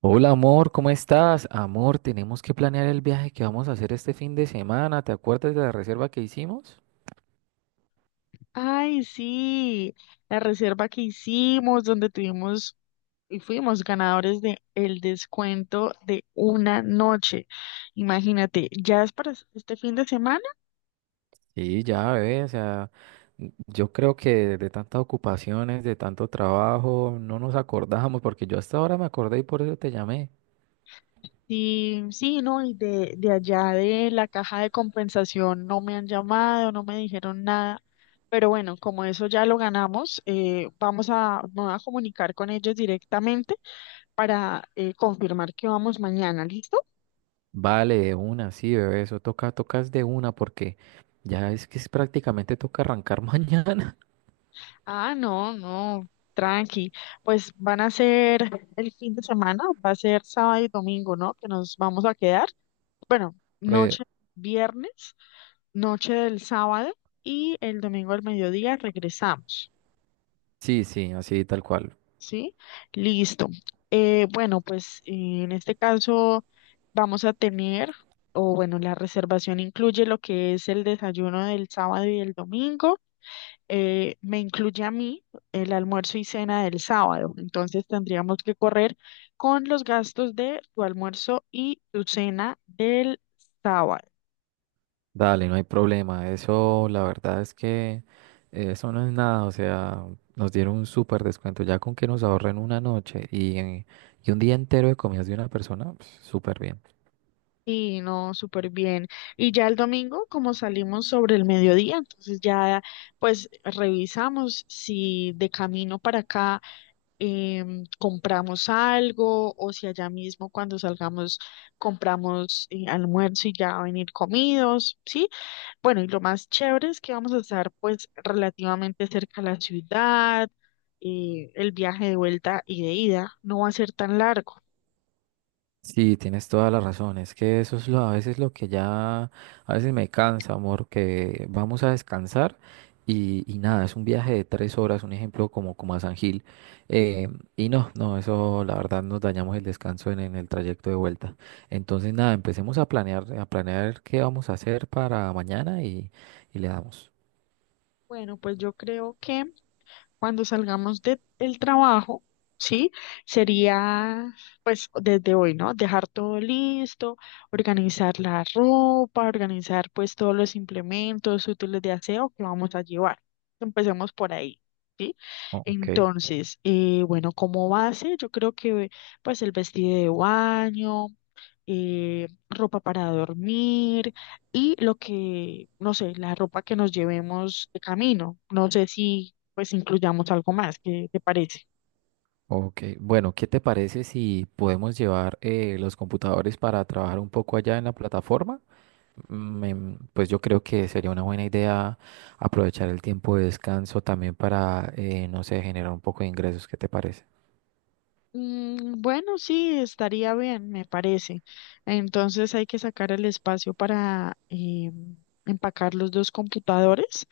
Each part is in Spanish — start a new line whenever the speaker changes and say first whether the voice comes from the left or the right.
right: Hola amor, ¿cómo estás? Amor, tenemos que planear el viaje que vamos a hacer este fin de semana. ¿Te acuerdas de la reserva que hicimos?
left: Ay, sí, la reserva que hicimos, donde tuvimos y fuimos ganadores de el descuento de una noche. Imagínate, ya es para este fin de semana.
right: Sí, ya, bebé, o sea, yo creo que de tantas ocupaciones, de tanto trabajo, no nos acordamos, porque yo hasta ahora me acordé y por eso te llamé.
left: Sí, sí, no, y de allá de la caja de compensación no me han llamado, no me dijeron nada. Pero bueno, como eso ya lo ganamos, vamos a, me voy a comunicar con ellos directamente para confirmar que vamos mañana, ¿listo?
right: Vale, de una, sí, bebé, eso toca, tocas de una, porque ya es que es prácticamente toca arrancar mañana.
left: Ah, no, no, tranqui. Pues van a ser el fin de semana, va a ser sábado y domingo, ¿no? Que nos vamos a quedar. Bueno,
right: Pues
left: noche viernes, noche del sábado y el domingo al mediodía regresamos,
right: sí, sí, así tal cual.
left: ¿sí? Listo. Bueno, en este caso vamos a tener, o bueno, la reservación incluye lo que es el desayuno del sábado y el domingo, me incluye a mí el almuerzo y cena del sábado. Entonces tendríamos que correr con los gastos de tu almuerzo y tu cena del sábado.
right: Dale, no hay problema. Eso, la verdad es que eso no es nada. O sea, nos dieron un súper descuento. Ya con que nos ahorren una noche y un día entero de comidas de una persona, pues, súper bien.
left: Y no, súper bien. Y ya el domingo, como salimos sobre el mediodía, entonces ya pues revisamos si de camino para acá compramos algo o si allá mismo cuando salgamos compramos almuerzo y ya venir comidos, ¿sí? Bueno, y lo más chévere es que vamos a estar pues relativamente cerca a la ciudad, el viaje de vuelta y de ida no va a ser tan largo.
right: Sí, tienes toda la razón. Es que eso es lo, a veces lo que ya, a veces me cansa, amor, que vamos a descansar y nada, es un viaje de 3 horas, un ejemplo como, como a San Gil. eh, y no, no, eso la verdad nos dañamos el descanso en el trayecto de vuelta. Entonces nada, empecemos a planear qué vamos a hacer para mañana y le damos.
left: Bueno, pues yo creo que cuando salgamos del trabajo, ¿sí? Sería, pues, desde hoy, ¿no? Dejar todo listo, organizar la ropa, organizar, pues, todos los implementos útiles de aseo que vamos a llevar. Empecemos por ahí. ¿Sí?
right: Oh, ok.
left: Entonces, bueno, como base, yo creo que pues el vestido de baño, ropa para dormir y lo que, no sé, la ropa que nos llevemos de camino. No sé si pues incluyamos algo más, ¿qué te parece?
right: Ok, bueno, ¿qué te parece si podemos llevar los computadores para trabajar un poco allá en la plataforma? Pues yo creo que sería una buena idea aprovechar el tiempo de descanso también para, no sé, generar un poco de ingresos. ¿Qué te parece?
left: Bueno, sí, estaría bien, me parece. Entonces hay que sacar el espacio para empacar los dos computadores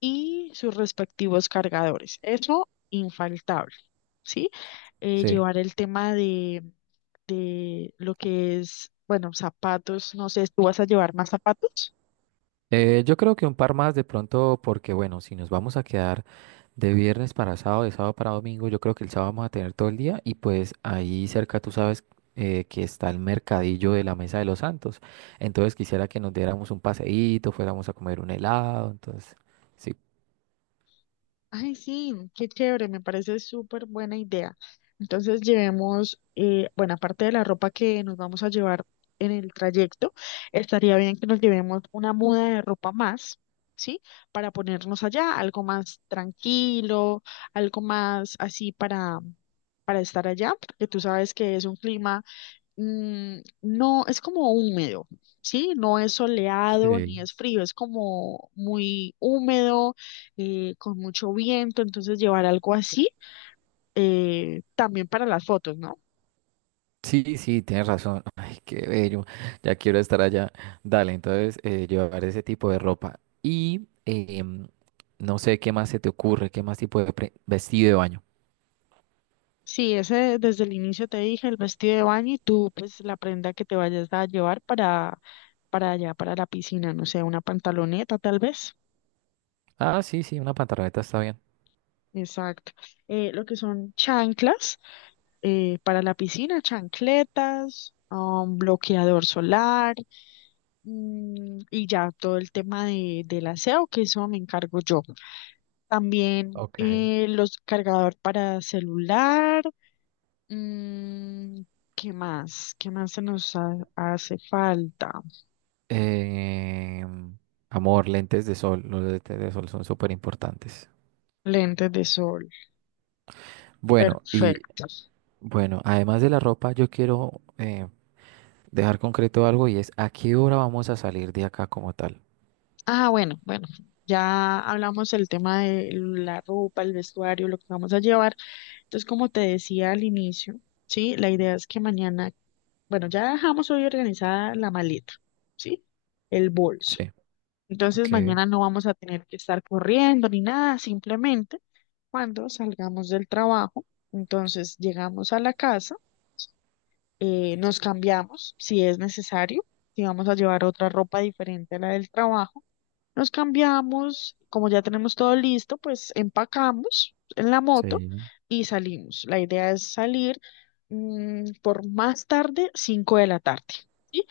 left: y sus respectivos cargadores. Eso infaltable, ¿sí?
right: Sí.
left: Llevar el tema de lo que es, bueno, zapatos, no sé, ¿tú vas a llevar más zapatos?
right: Yo creo que un par más de pronto, porque bueno, si nos vamos a quedar de viernes para sábado, de sábado para domingo, yo creo que el sábado vamos a tener todo el día y pues ahí cerca tú sabes que está el mercadillo de la Mesa de los Santos. Entonces quisiera que nos diéramos un paseíto, fuéramos a comer un helado, entonces, sí.
left: Ay, sí, qué chévere, me parece súper buena idea. Entonces llevemos, bueno, aparte de la ropa que nos vamos a llevar en el trayecto, estaría bien que nos llevemos una muda de ropa más, ¿sí? Para ponernos allá, algo más tranquilo, algo más así para estar allá, porque tú sabes que es un clima, no, es como húmedo, ¿sí? No es soleado ni
right: Sí.
left: es frío, es como muy húmedo, con mucho viento, entonces llevar algo así, también para las fotos, ¿no?
right: Sí, sí, tienes razón. Ay, qué bello. Ya quiero estar allá. Dale, entonces llevar ese tipo de ropa. Y no sé qué más se te ocurre, qué más tipo de vestido de baño.
left: Sí, ese desde el inicio te dije, el vestido de baño y tú, pues la prenda que te vayas a llevar para allá, para la piscina, no sé, una pantaloneta tal vez.
right: Ah, sí, sí, una pantaloneta está bien.
left: Exacto. Lo que son chanclas, para la piscina, chancletas, bloqueador solar, y ya todo el tema del aseo, que eso me encargo yo. También
right: Ok.
left: los cargador para celular. mm, ¿Qué más? ¿Qué más se nos hace falta?
right: Em, Amor, lentes de sol. Los lentes de sol son súper importantes.
left: Lentes de sol.
right: Bueno, y
left: Perfecto.
right: bueno, además de la ropa, yo quiero dejar concreto algo y es a qué hora vamos a salir de acá como tal.
left: Ah, bueno, bueno, ya hablamos del tema de la ropa, el vestuario, lo que vamos a llevar. Entonces, como te decía al inicio, sí, la idea es que mañana, bueno, ya dejamos hoy organizada la maleta, sí, el bolso.
right: Sí,
left: Entonces,
right: ok.
left: mañana no vamos a tener que estar corriendo ni nada, simplemente cuando salgamos del trabajo, entonces llegamos a la casa, nos cambiamos si es necesario, si vamos a llevar otra ropa diferente a la del trabajo nos cambiamos, como ya tenemos todo listo, pues empacamos en la moto
right: Sí.
left: y salimos. La idea es salir, por más tarde, 5 de la tarde, ¿sí?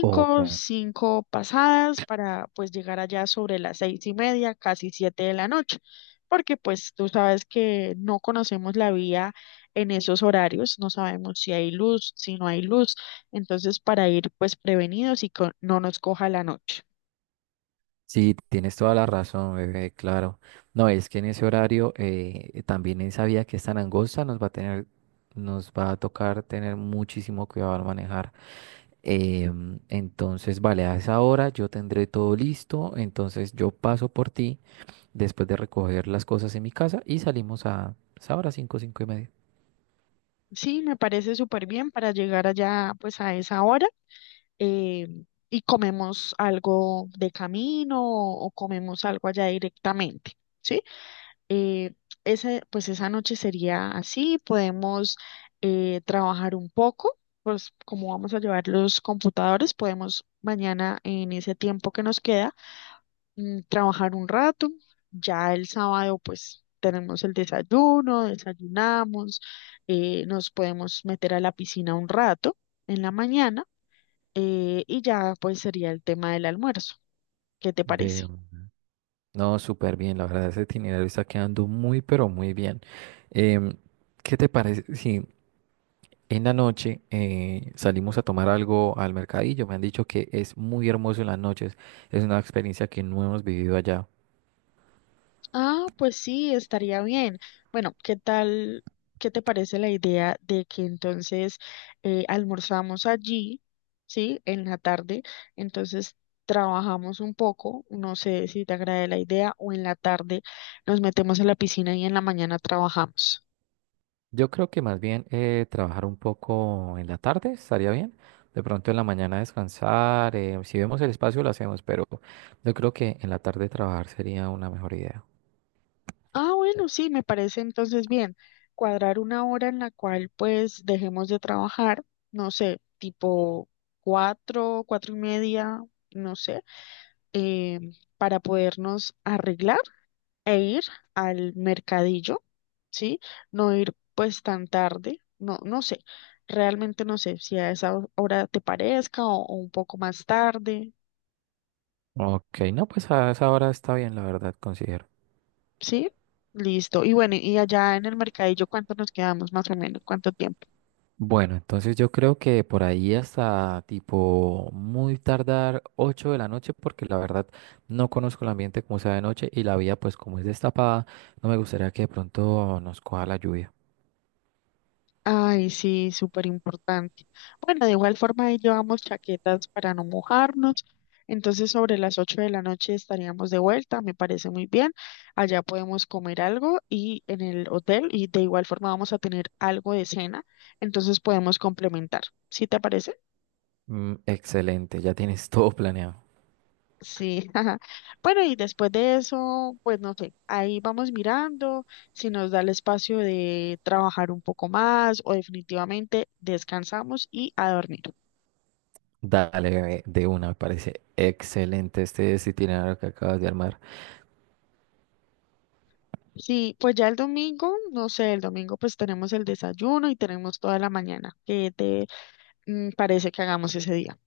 right: Ok.
left: 5 pasadas para pues llegar allá sobre las seis y media, casi 7 de la noche, porque pues tú sabes que no conocemos la vía en esos horarios, no sabemos si hay luz, si no hay luz, entonces para ir pues prevenidos y que no nos coja la noche.
right: Sí, tienes toda la razón, bebé, claro. No, es que en ese horario también esa vía que es tan angosta nos va a tener, nos va a tocar tener muchísimo cuidado al manejar. Entonces, vale, a esa hora yo tendré todo listo, entonces yo paso por ti después de recoger las cosas en mi casa y salimos a esa hora, 5, 5 y media.
left: Sí, me parece súper bien para llegar allá pues a esa hora, eh, y comemos algo de camino o, comemos algo allá directamente, ¿sí? Eh, pues esa noche sería así, podemos trabajar un poco, pues como vamos a llevar los computadores, podemos mañana en ese tiempo que nos queda, trabajar un rato. Ya el sábado, pues tenemos el desayuno, desayunamos, nos podemos meter a la piscina un rato en la mañana, y ya pues sería el tema del almuerzo. ¿Qué te parece?
right: De, no, súper bien, la verdad, ese itinerario está quedando muy, pero muy bien. Em, ¿Qué te parece? Sí, en la noche salimos a tomar algo al mercadillo. Me han dicho que es muy hermoso en las noches. Es una experiencia que no hemos vivido allá.
left: Ah, pues sí, estaría bien. Bueno, ¿qué tal? ¿Qué te parece la idea de que entonces almorzamos allí, sí, en la tarde? Entonces trabajamos un poco, no sé si te agrade la idea, o en la tarde nos metemos en la piscina y en la mañana trabajamos.
right: Yo creo que más bien trabajar un poco en la tarde estaría bien. De pronto en la mañana descansar. Si vemos el espacio lo hacemos, pero yo creo que en la tarde trabajar sería una mejor idea.
left: Ah, bueno, sí, me parece entonces bien. Cuadrar una hora en la cual pues dejemos de trabajar, no sé, tipo cuatro, cuatro y media, no sé. eh, para podernos arreglar e ir al mercadillo, ¿sí? No ir pues tan tarde, no, no sé, realmente no sé si a esa hora te parezca o un poco más tarde,
right: Ok, no, pues a esa hora está bien, la verdad, considero.
left: ¿sí? Listo. Y bueno, y allá en el mercadillo, ¿cuánto nos quedamos más o menos? ¿Cuánto tiempo?
right: Bueno, entonces yo creo que por ahí hasta tipo muy tardar 8 de la noche, porque la verdad no conozco el ambiente como sea de noche y la vía pues como es destapada, no me gustaría que de pronto nos coja la lluvia.
left: Ay, sí, súper importante. Bueno, de igual forma ahí llevamos chaquetas para no mojarnos. Entonces, sobre las 8 de la noche estaríamos de vuelta, me parece muy bien. Allá podemos comer algo y en el hotel y de igual forma vamos a tener algo de cena, entonces podemos complementar. ¿Sí te parece?
right: Mm, excelente, ya tienes todo planeado.
left: Sí. Ajá. Bueno, y después de eso, pues no sé, ahí vamos mirando si nos da el espacio de trabajar un poco más o definitivamente descansamos y a dormir.
right: Dale, bebé, de una, me parece excelente este itinerario que acabas de armar.
left: Sí, pues ya el domingo, no sé, el domingo pues tenemos el desayuno y tenemos toda la mañana. ¿Qué te, parece que hagamos ese día?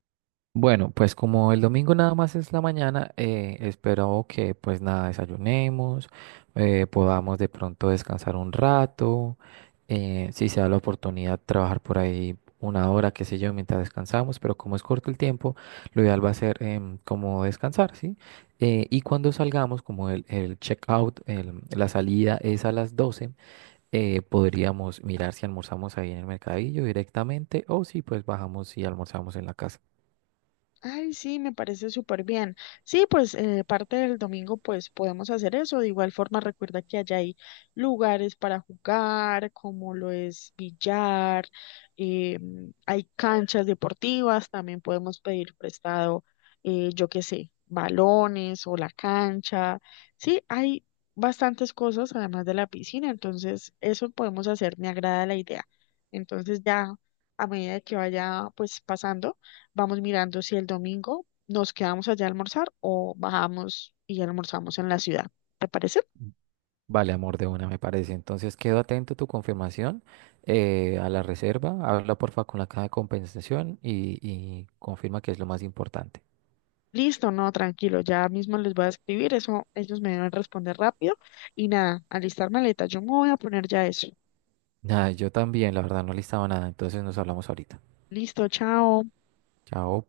right: Bueno, pues como el domingo nada más es la mañana, espero que pues nada, desayunemos, podamos de pronto descansar un rato, si se da la oportunidad trabajar por ahí una hora, qué sé yo, mientras descansamos, pero como es corto el tiempo, lo ideal va a ser como descansar, ¿sí? Y cuando salgamos, como el check-out, la salida es a las 12, podríamos mirar si almorzamos ahí en el mercadillo directamente o si pues bajamos y almorzamos en la casa.
left: Ay, sí, me parece súper bien. Sí, pues parte del domingo pues podemos hacer eso. De igual forma, recuerda que allá hay lugares para jugar, como lo es billar, eh, hay canchas deportivas, también podemos pedir prestado, yo qué sé, balones o la cancha. Sí, hay bastantes cosas además de la piscina, entonces eso podemos hacer, me agrada la idea. Entonces ya a medida que vaya pues pasando. Vamos mirando si el domingo nos quedamos allá a almorzar o bajamos y almorzamos en la ciudad. ¿Te parece?
right: Vale, amor, de una me parece. Entonces, quedo atento a tu confirmación, a la reserva. Habla porfa con la caja de compensación y confirma que es lo más importante.
left: Listo, no, tranquilo, ya mismo les voy a escribir, eso ellos me deben responder rápido y nada, alistar maleta, yo me voy a poner ya eso.
right: Nada, yo también, la verdad, no listaba nada. Entonces, nos hablamos ahorita.
left: Listo, chao.
right: Chao.